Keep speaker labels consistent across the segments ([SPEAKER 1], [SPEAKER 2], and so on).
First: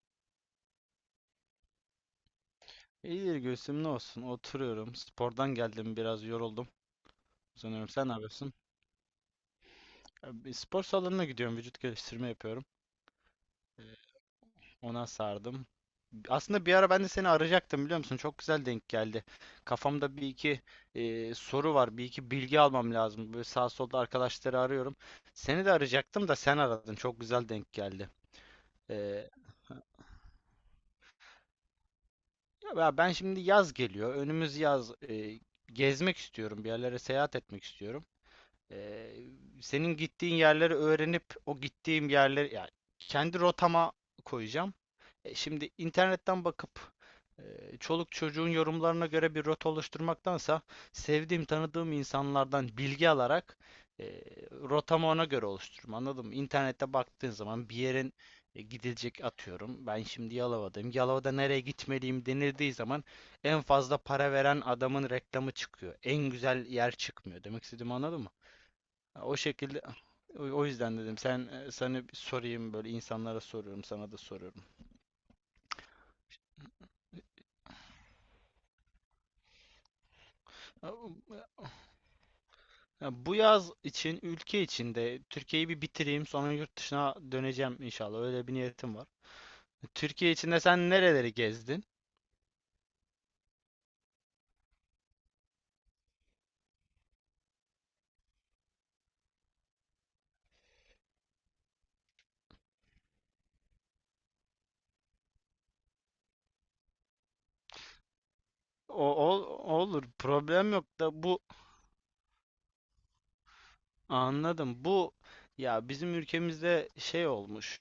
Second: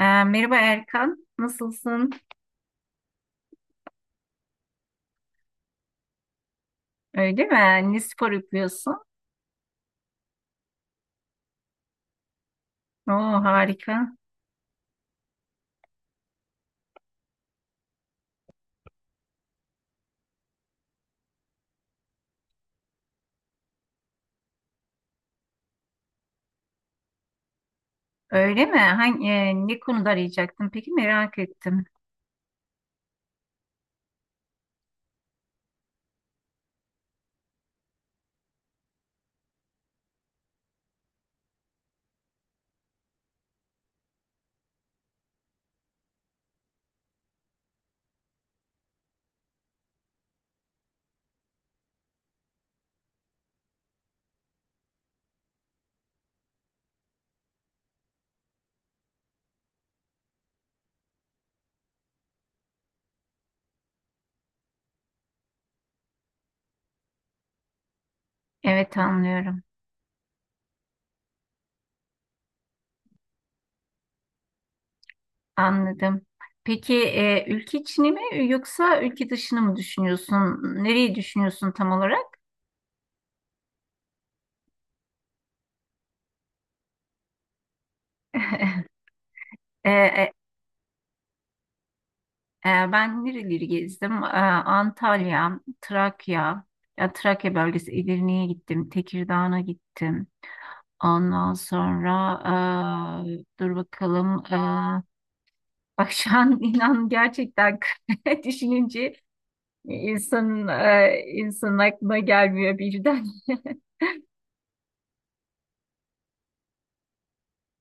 [SPEAKER 1] Merhaba Erkan, nasılsın?
[SPEAKER 2] İyidir Gülsüm ne olsun oturuyorum. Spordan geldim biraz yoruldum.
[SPEAKER 1] Öyle
[SPEAKER 2] Uzanıyorum.
[SPEAKER 1] mi? Ne
[SPEAKER 2] Sen ne
[SPEAKER 1] spor
[SPEAKER 2] yapıyorsun?
[SPEAKER 1] yapıyorsun?
[SPEAKER 2] Bir spor salonuna gidiyorum. Vücut geliştirme yapıyorum.
[SPEAKER 1] Oo harika.
[SPEAKER 2] Ona sardım. Aslında bir ara ben de seni arayacaktım biliyor musun? Çok güzel denk geldi. Kafamda bir iki soru var. Bir iki bilgi almam lazım. Böyle sağ solda arkadaşları arıyorum. Seni de arayacaktım da sen aradın. Çok güzel denk geldi.
[SPEAKER 1] Öyle mi?
[SPEAKER 2] E,
[SPEAKER 1] Ne konuda arayacaktın? Peki, merak ettim.
[SPEAKER 2] Ya ben şimdi yaz geliyor. Önümüz yaz. Gezmek istiyorum. Bir yerlere seyahat etmek istiyorum. Ee, Senin gittiğin yerleri öğrenip o gittiğim yerleri yani kendi rotama koyacağım. Şimdi internetten bakıp e, çoluk çocuğun yorumlarına göre bir rota oluşturmaktansa sevdiğim tanıdığım insanlardan bilgi alarak e, rotamı ona göre oluştururum. Anladın mı? İnternette baktığın zaman bir yerin gidilecek atıyorum. Ben şimdi Yalova'dayım. Yalova'da nereye gitmeliyim denildiği zaman en fazla para veren adamın reklamı çıkıyor. En güzel yer çıkmıyor. Demek istediğimi anladın mı?
[SPEAKER 1] Evet,
[SPEAKER 2] Ha, o
[SPEAKER 1] anlıyorum.
[SPEAKER 2] şekilde o yüzden dedim sen sana bir sorayım, böyle insanlara soruyorum sana da soruyorum.
[SPEAKER 1] Anladım. Peki, ülke içini mi yoksa ülke dışını mı düşünüyorsun?
[SPEAKER 2] Ha,
[SPEAKER 1] Nereyi düşünüyorsun tam olarak?
[SPEAKER 2] bu yaz için ülke içinde Türkiye'yi bir bitireyim, sonra yurt dışına döneceğim inşallah, öyle bir niyetim var.
[SPEAKER 1] E,
[SPEAKER 2] Türkiye
[SPEAKER 1] e,
[SPEAKER 2] içinde sen nereleri gezdin?
[SPEAKER 1] Ben nereleri gezdim? Antalya, Trakya bölgesi, Edirne'ye gittim, Tekirdağ'a gittim. Ondan sonra dur bakalım. Bak şu an, inan gerçekten, düşününce
[SPEAKER 2] Olur,
[SPEAKER 1] insanın
[SPEAKER 2] problem yok da
[SPEAKER 1] eee
[SPEAKER 2] bu
[SPEAKER 1] insanın aklına gelmiyor birden.
[SPEAKER 2] anladım bu ya bizim ülkemizde şey olmuş.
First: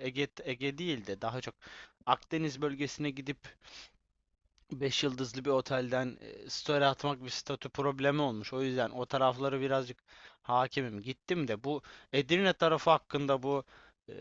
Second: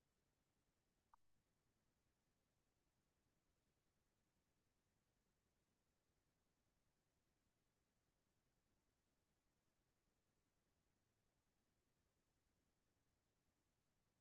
[SPEAKER 2] Ege değil de daha çok Akdeniz bölgesine gidip beş yıldızlı bir otelden story atmak bir statü problemi olmuş. O yüzden o tarafları birazcık hakimim. Gittim de bu Edirne tarafı hakkında bu e,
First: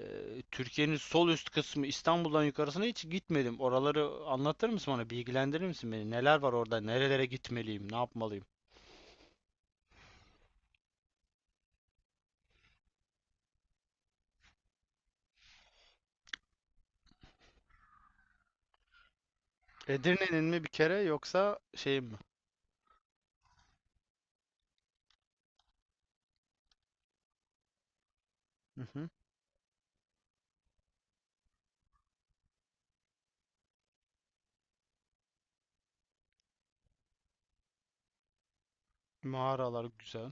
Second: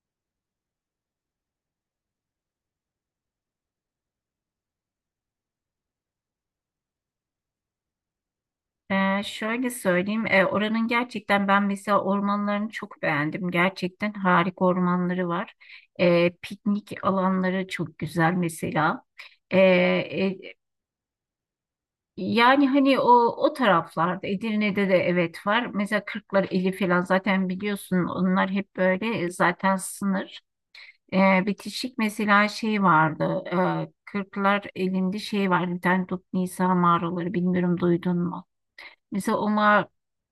[SPEAKER 2] Türkiye'nin sol üst kısmı, İstanbul'dan yukarısına hiç gitmedim. Oraları anlatır mısın bana? Bilgilendirir misin beni? Neler var orada? Nerelere gitmeliyim? Ne yapmalıyım?
[SPEAKER 1] Şöyle söyleyeyim. Oranın gerçekten, ben mesela ormanlarını çok beğendim. Gerçekten harika ormanları var. Piknik alanları çok güzel mesela. Ee,
[SPEAKER 2] Edirne'nin mi bir kere yoksa şey mi?
[SPEAKER 1] Yani hani o taraflarda Edirne'de de, evet, var. Mesela Kırklar eli falan, zaten biliyorsun, onlar hep
[SPEAKER 2] Hı
[SPEAKER 1] böyle,
[SPEAKER 2] hı.
[SPEAKER 1] zaten sınır. Bitişik mesela şey vardı. Kırklar elinde şey var. Bir tane Dut Nisa mağaraları, bilmiyorum, duydun mu? Mesela
[SPEAKER 2] Mağaralar güzel.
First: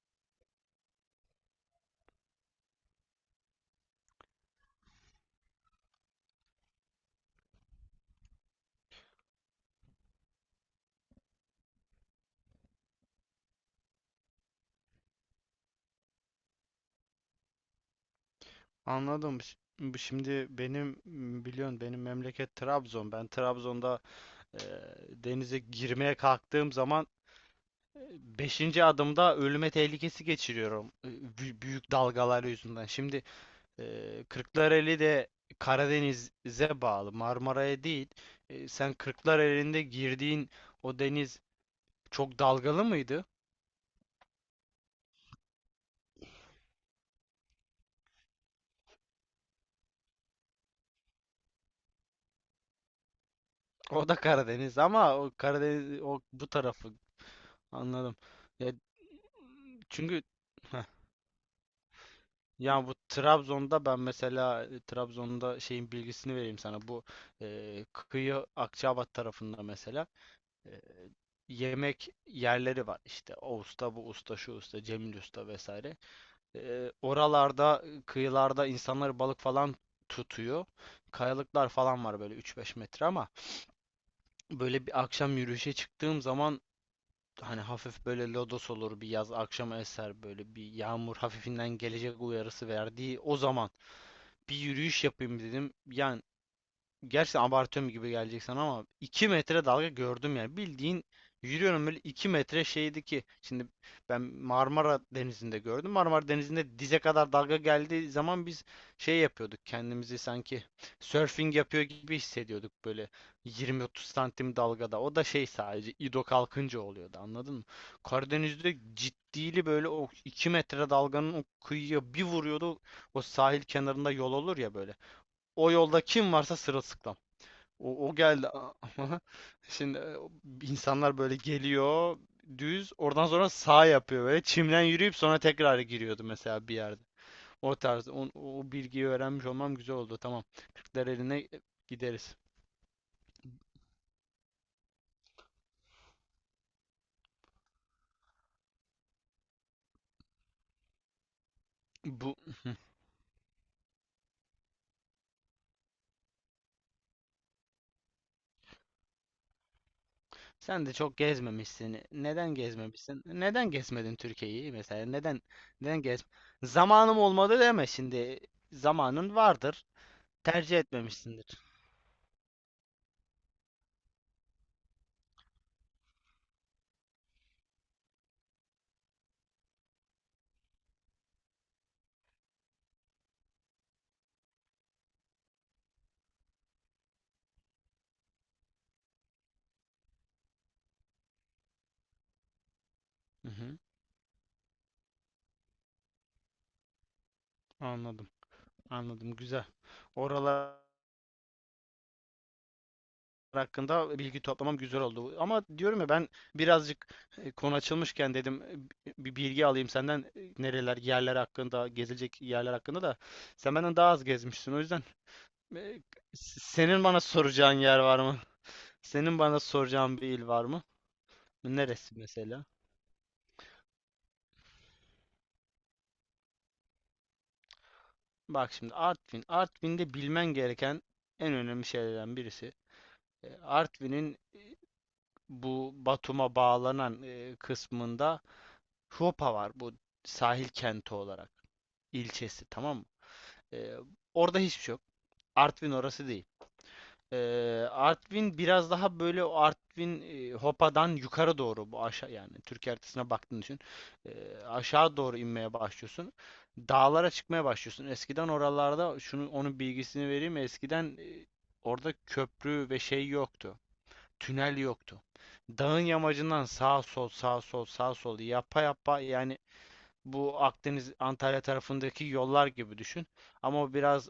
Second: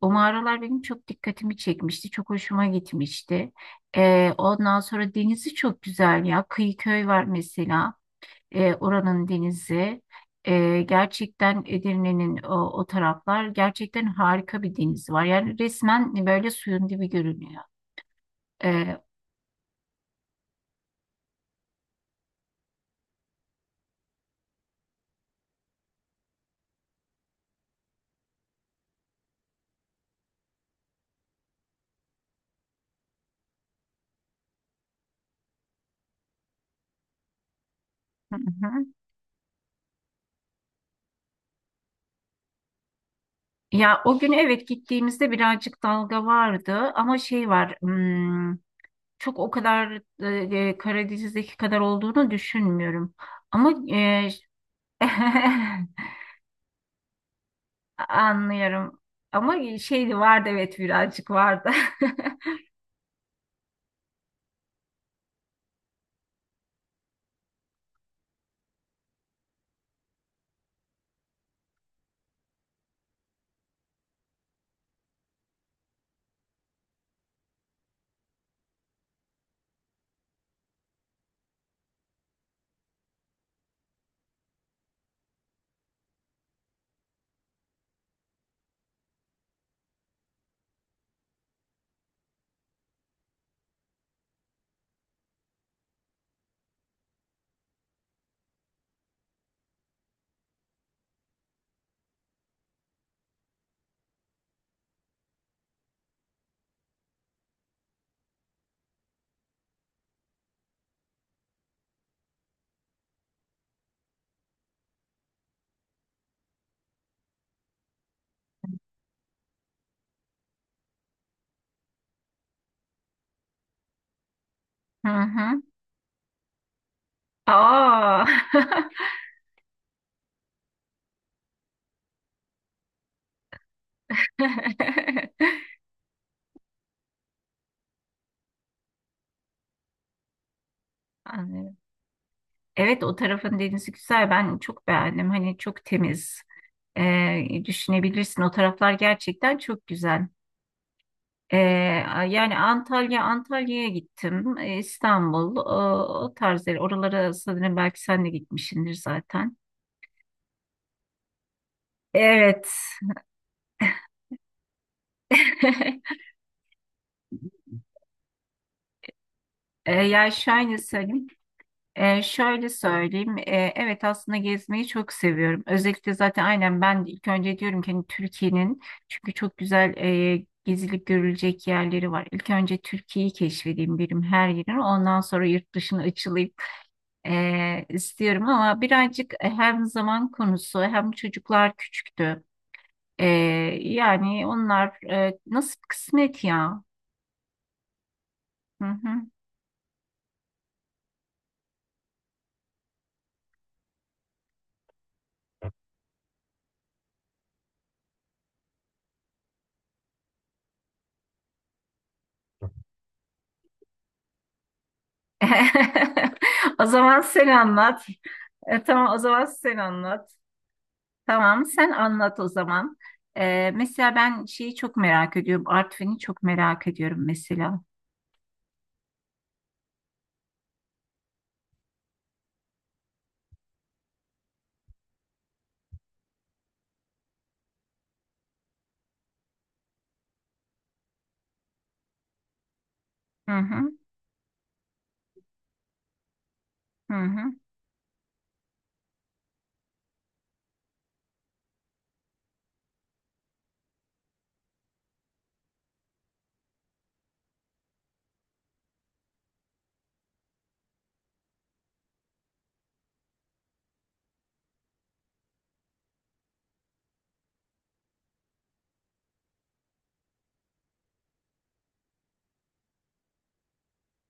[SPEAKER 1] o mağaralar benim çok dikkatimi çekmişti. Çok hoşuma gitmişti. Ondan sonra denizi çok güzel ya. Kıyıköy var mesela, oranın denizi. Gerçekten Edirne'nin o taraflar, gerçekten harika bir denizi var. Yani resmen böyle suyun dibi görünüyor. E,
[SPEAKER 2] Anladım. Bu şimdi benim biliyorsun benim memleket Trabzon. Ben Trabzon'da Ee, denize girmeye kalktığım zaman 5. adımda ölüme tehlikesi geçiriyorum büyük dalgalar yüzünden. Şimdi Kırklareli de Karadeniz'e bağlı, Marmara'ya değil.
[SPEAKER 1] hı hı.
[SPEAKER 2] Sen Kırklareli'nde girdiğin o deniz çok dalgalı mıydı?
[SPEAKER 1] Ya o gün, evet, gittiğimizde birazcık dalga vardı ama şey var, çok o kadar Karadeniz'deki kadar olduğunu düşünmüyorum. Ama
[SPEAKER 2] O da Karadeniz ama o Karadeniz o bu tarafı, anladım. Ya
[SPEAKER 1] anlıyorum. Ama şeydi
[SPEAKER 2] çünkü…
[SPEAKER 1] vardı, evet, birazcık vardı.
[SPEAKER 2] Ya bu Trabzon'da ben mesela Trabzon'da şeyin bilgisini vereyim sana. Bu kıyı Akçaabat tarafında mesela e, yemek yerleri var. İşte o usta, bu usta, şu usta, Cemil usta vesaire. Oralarda kıyılarda insanlar balık falan tutuyor. Kayalıklar falan var böyle 3-5 metre, ama böyle bir akşam yürüyüşe çıktığım zaman, hani hafif böyle lodos olur bir yaz akşama eser, böyle bir yağmur hafifinden gelecek uyarısı verdiği o zaman bir yürüyüş yapayım dedim. Yani. Gerçekten abartıyorum gibi gelecek sana ama 2 metre dalga gördüm yani. Bildiğin yürüyorum böyle 2 metre şeydi ki. Şimdi ben Marmara Denizi'nde gördüm. Marmara Denizi'nde dize kadar dalga geldiği zaman biz şey yapıyorduk. Kendimizi sanki surfing yapıyor gibi hissediyorduk, böyle 20-30 santim dalgada. O da şey sadece İdo kalkınca oluyordu, anladın mı? Karadeniz'de ciddili böyle o 2 metre dalganın o kıyıya bir vuruyordu. O sahil kenarında yol olur ya böyle.
[SPEAKER 1] Hı hı.
[SPEAKER 2] O yolda kim varsa sırılsıklam. O
[SPEAKER 1] Aa.
[SPEAKER 2] geldi. Şimdi insanlar böyle geliyor düz oradan, sonra sağ yapıyor böyle çimden yürüyüp sonra tekrar giriyordu mesela bir yerde. O tarz o bilgiyi öğrenmiş olmam güzel oldu. Tamam. Kırklar eline
[SPEAKER 1] Anlıyorum.
[SPEAKER 2] gideriz.
[SPEAKER 1] Evet, o tarafın denizi güzel. Ben çok beğendim. Hani çok temiz. Düşünebilirsin. O taraflar gerçekten çok güzel. Ee,
[SPEAKER 2] Bu
[SPEAKER 1] Yani Antalya'ya gittim. İstanbul, o tarz yer. Oralara sanırım belki sen de gitmişsindir zaten.
[SPEAKER 2] sen de çok gezmemişsin. Neden
[SPEAKER 1] Evet.
[SPEAKER 2] gezmemişsin? Neden gezmedin Türkiye'yi mesela? Neden neden gez? Zamanım olmadı deme şimdi. Zamanın vardır.
[SPEAKER 1] Ee, yani şöyle
[SPEAKER 2] Tercih
[SPEAKER 1] söyleyeyim.
[SPEAKER 2] etmemişsindir.
[SPEAKER 1] Şöyle söyleyeyim. Evet, aslında gezmeyi çok seviyorum. Özellikle zaten aynen ben de ilk önce diyorum ki hani Türkiye'nin, çünkü çok güzel gezilip görülecek yerleri var. İlk önce Türkiye'yi keşfedeyim birim her yerini. Ondan sonra yurt dışına açılayım istiyorum ama birazcık, hem zaman konusu hem çocuklar küçüktü. Ee,
[SPEAKER 2] Hı hı,
[SPEAKER 1] Yani onlar nasip kısmet ya.
[SPEAKER 2] anladım.
[SPEAKER 1] Hı hı.
[SPEAKER 2] Anladım. Güzel. Oralar hakkında bilgi toplamam güzel oldu. Ama diyorum ya, ben birazcık konu açılmışken dedim bir bilgi alayım senden, nereler, yerler hakkında, gezilecek yerler hakkında da sen benden daha az gezmişsin. O yüzden… Ve
[SPEAKER 1] O
[SPEAKER 2] senin
[SPEAKER 1] zaman
[SPEAKER 2] bana
[SPEAKER 1] sen
[SPEAKER 2] soracağın yer
[SPEAKER 1] anlat.
[SPEAKER 2] var mı?
[SPEAKER 1] Tamam, o
[SPEAKER 2] Senin
[SPEAKER 1] zaman
[SPEAKER 2] bana
[SPEAKER 1] sen
[SPEAKER 2] soracağın bir
[SPEAKER 1] anlat.
[SPEAKER 2] il var mı?
[SPEAKER 1] Tamam, sen
[SPEAKER 2] Neresi
[SPEAKER 1] anlat o
[SPEAKER 2] mesela?
[SPEAKER 1] zaman. Mesela ben şeyi çok merak ediyorum. Artvin'i çok merak ediyorum mesela.
[SPEAKER 2] Bak şimdi Artvin. Artvin'de bilmen gereken en önemli şeylerden birisi. Artvin'in bu Batum'a bağlanan kısmında Huopa var, bu sahil kenti olarak ilçesi, tamam mı?
[SPEAKER 1] Hı
[SPEAKER 2] E,
[SPEAKER 1] hı,
[SPEAKER 2] Orada hiçbir şey yok. Artvin orası değil.
[SPEAKER 1] hı hı.
[SPEAKER 2] Eee, Artvin biraz daha böyle, o Artvin Hopa'dan yukarı doğru, bu aşağı, yani Türkiye haritasına baktığını düşün. Aşağı doğru inmeye başlıyorsun. Dağlara çıkmaya başlıyorsun. Eskiden oralarda şunu, onun bilgisini vereyim. Eskiden orada köprü ve şey yoktu. Tünel yoktu. Dağın yamacından sağ sol sağ sol sağ sol yapa yapa, yani bu Akdeniz Antalya tarafındaki yollar gibi düşün. Ama o biraz,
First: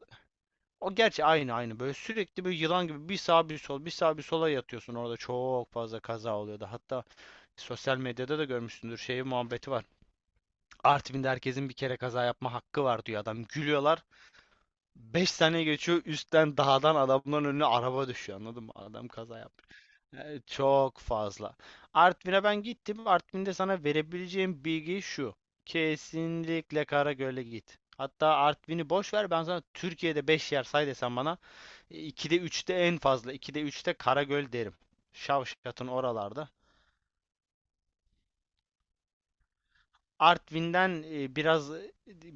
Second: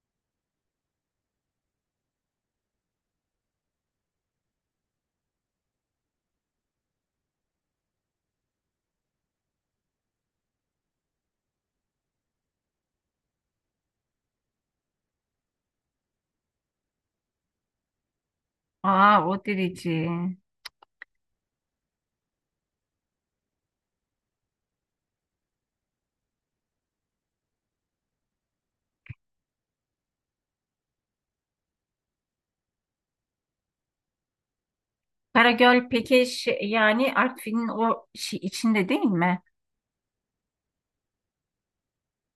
[SPEAKER 2] o gerçi aynı aynı böyle sürekli bir yılan gibi bir sağa bir sol bir sağa bir sola yatıyorsun, orada çok fazla kaza oluyordu. Hatta sosyal medyada da görmüşsündür şey muhabbeti var. Artvin'de herkesin bir kere kaza yapma hakkı var diyor adam, gülüyorlar. Beş sene geçiyor üstten dağdan adamların önüne araba düşüyor, anladın mı? Adam
[SPEAKER 1] Aa, o
[SPEAKER 2] kaza yapmış.
[SPEAKER 1] derece.
[SPEAKER 2] Yani çok fazla. Artvin'e ben gittim. Artvin'de sana verebileceğim bilgi şu. Kesinlikle Karagöl'e git. Hatta Artvin'i boş ver, ben sana Türkiye'de 5 yer say desem bana 2'de üçte, en fazla 2'de 3'te Karagöl derim. Şavşat'ın
[SPEAKER 1] Karagöl Pekeş,
[SPEAKER 2] oralarda.
[SPEAKER 1] yani Artvin'in o şey içinde değil mi?
[SPEAKER 2] Artvin'den biraz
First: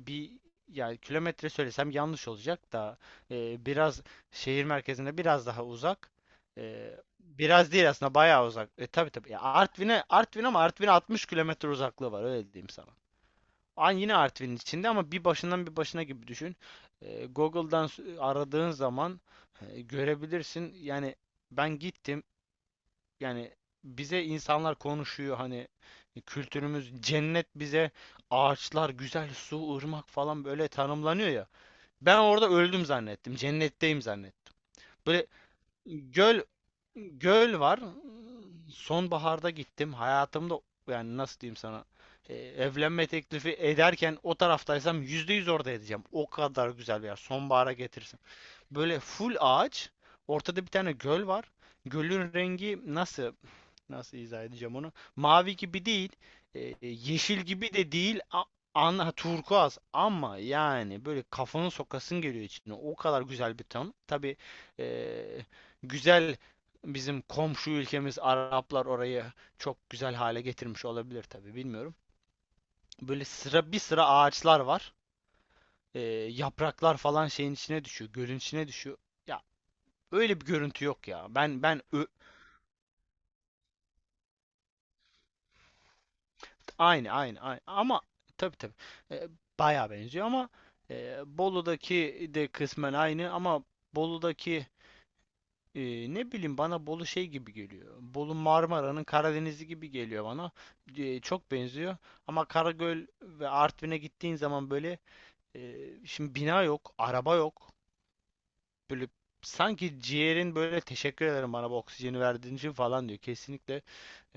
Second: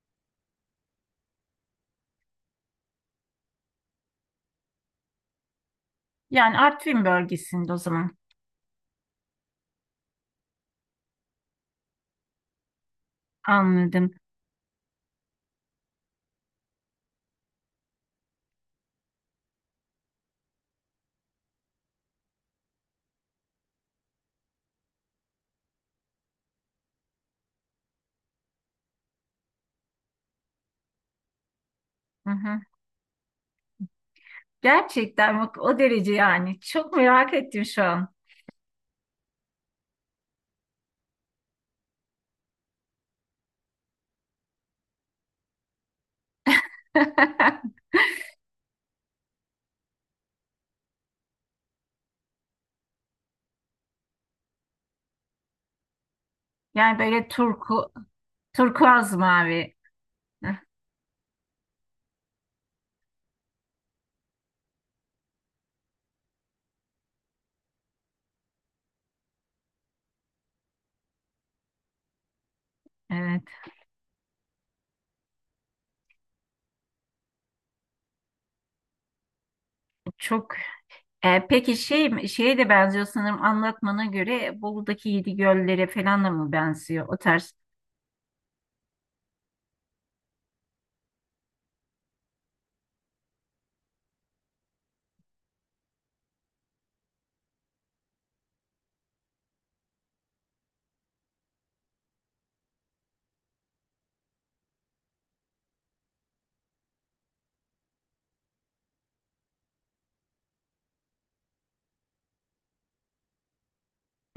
[SPEAKER 2] bir, yani kilometre söylesem yanlış olacak da biraz şehir merkezine biraz daha uzak.
[SPEAKER 1] Yani
[SPEAKER 2] E,
[SPEAKER 1] Artvin bölgesinde
[SPEAKER 2] biraz
[SPEAKER 1] o
[SPEAKER 2] değil aslında,
[SPEAKER 1] zaman,
[SPEAKER 2] bayağı uzak. E, tabii tabii. Ya Artvin'e, Artvin ama Artvin'e 60 kilometre uzaklığı var, öyle diyeyim sana. Aynı
[SPEAKER 1] anladım.
[SPEAKER 2] yine Artvin'in içinde ama bir başından bir başına gibi düşün. Google'dan aradığın zaman görebilirsin. Yani ben gittim. Yani bize insanlar konuşuyor, hani kültürümüz cennet bize, ağaçlar, güzel su, ırmak falan böyle tanımlanıyor ya. Ben
[SPEAKER 1] Hı
[SPEAKER 2] orada
[SPEAKER 1] hı.
[SPEAKER 2] öldüm zannettim. Cennetteyim zannettim. Böyle
[SPEAKER 1] Gerçekten bak, o derece
[SPEAKER 2] göl
[SPEAKER 1] yani. Çok merak
[SPEAKER 2] göl
[SPEAKER 1] ettim
[SPEAKER 2] var.
[SPEAKER 1] şu an.
[SPEAKER 2] Sonbaharda gittim. Hayatımda, yani nasıl diyeyim sana, evlenme teklifi ederken o taraftaysam %100 orada edeceğim. O kadar güzel bir yer. Sonbahara getirsin. Böyle full ağaç. Ortada bir tane göl var. Gölün rengi nasıl? Nasıl izah edeceğim onu? Mavi gibi değil,
[SPEAKER 1] Yani böyle
[SPEAKER 2] yeşil gibi de değil, ana
[SPEAKER 1] turkuaz mavi.
[SPEAKER 2] turkuaz, ama
[SPEAKER 1] Hı.
[SPEAKER 2] yani böyle kafanı sokasın geliyor içine. O kadar güzel bir ton. Tabii e, güzel, bizim komşu ülkemiz Araplar orayı çok güzel hale getirmiş olabilir tabii, bilmiyorum. Böyle
[SPEAKER 1] Evet.
[SPEAKER 2] sıra bir sıra ağaçlar var. E, Yapraklar falan şeyin içine düşüyor, gölün içine düşüyor. Ya öyle bir
[SPEAKER 1] Çok.
[SPEAKER 2] görüntü yok ya. Ben
[SPEAKER 1] Peki
[SPEAKER 2] ben
[SPEAKER 1] şeye de benziyor sanırım, anlatmana göre Bolu'daki Yedi Göller'e falan da mı benziyor,
[SPEAKER 2] aynı
[SPEAKER 1] o
[SPEAKER 2] aynı
[SPEAKER 1] tarz?
[SPEAKER 2] aynı ama, tabii tabii e, bayağı benziyor ama Bolu'daki de kısmen aynı ama Bolu'daki e, ne bileyim, bana Bolu şey gibi geliyor. Bolu Marmara'nın Karadeniz'i gibi geliyor bana. Çok benziyor ama Karagöl ve Artvin'e gittiğin zaman böyle şimdi bina yok, araba yok. Böyle sanki ciğerin böyle teşekkür ederim bana bu oksijeni verdiğin için falan diyor. Kesinlikle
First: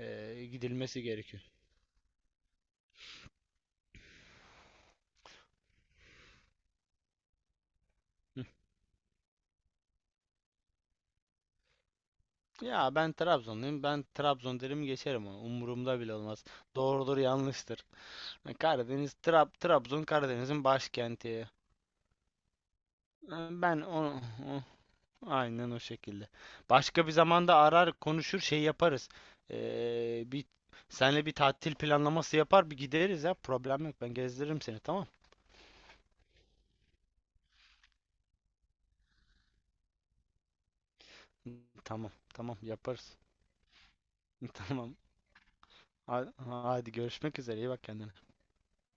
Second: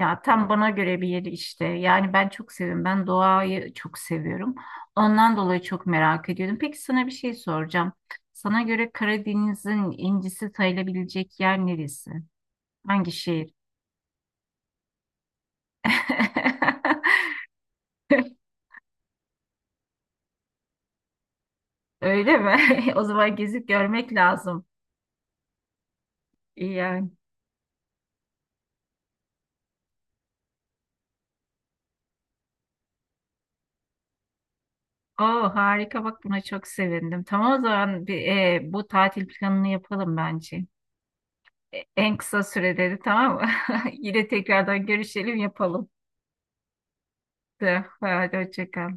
[SPEAKER 1] Ya, tam bana göre
[SPEAKER 2] gidilmesi
[SPEAKER 1] bir yeri
[SPEAKER 2] gerekiyor.
[SPEAKER 1] işte. Yani ben çok seviyorum. Ben doğayı çok seviyorum. Ondan dolayı çok merak ediyordum. Peki, sana bir şey soracağım. Sana göre Karadeniz'in incisi sayılabilecek yer neresi?
[SPEAKER 2] Ya
[SPEAKER 1] Hangi
[SPEAKER 2] ben
[SPEAKER 1] şehir?
[SPEAKER 2] Trabzonluyum. Ben Trabzon derim geçerim onu. Umurumda bile olmaz. Doğrudur yanlıştır. Ha, Karadeniz, Trabzon Karadeniz'in başkenti.
[SPEAKER 1] Öyle mi? O zaman
[SPEAKER 2] Ha,
[SPEAKER 1] gezip görmek
[SPEAKER 2] O-
[SPEAKER 1] lazım.
[SPEAKER 2] aynen o şekilde.
[SPEAKER 1] İyi
[SPEAKER 2] Başka
[SPEAKER 1] yani.
[SPEAKER 2] bir zamanda arar konuşur şey yaparız. Bir senle bir tatil planlaması yapar bir gideriz ya. Problem yok. Ben gezdiririm seni, tamam.
[SPEAKER 1] Oo harika, bak buna çok sevindim. Tamam, o zaman bu tatil planını yapalım bence.
[SPEAKER 2] Tamam
[SPEAKER 1] En kısa
[SPEAKER 2] tamam,
[SPEAKER 1] sürede de,
[SPEAKER 2] yaparız.
[SPEAKER 1] tamam mı? Yine tekrardan
[SPEAKER 2] Tamam.
[SPEAKER 1] görüşelim, yapalım.
[SPEAKER 2] Hadi, görüşmek üzere. İyi bak kendine.
[SPEAKER 1] Hadi hoşça kal.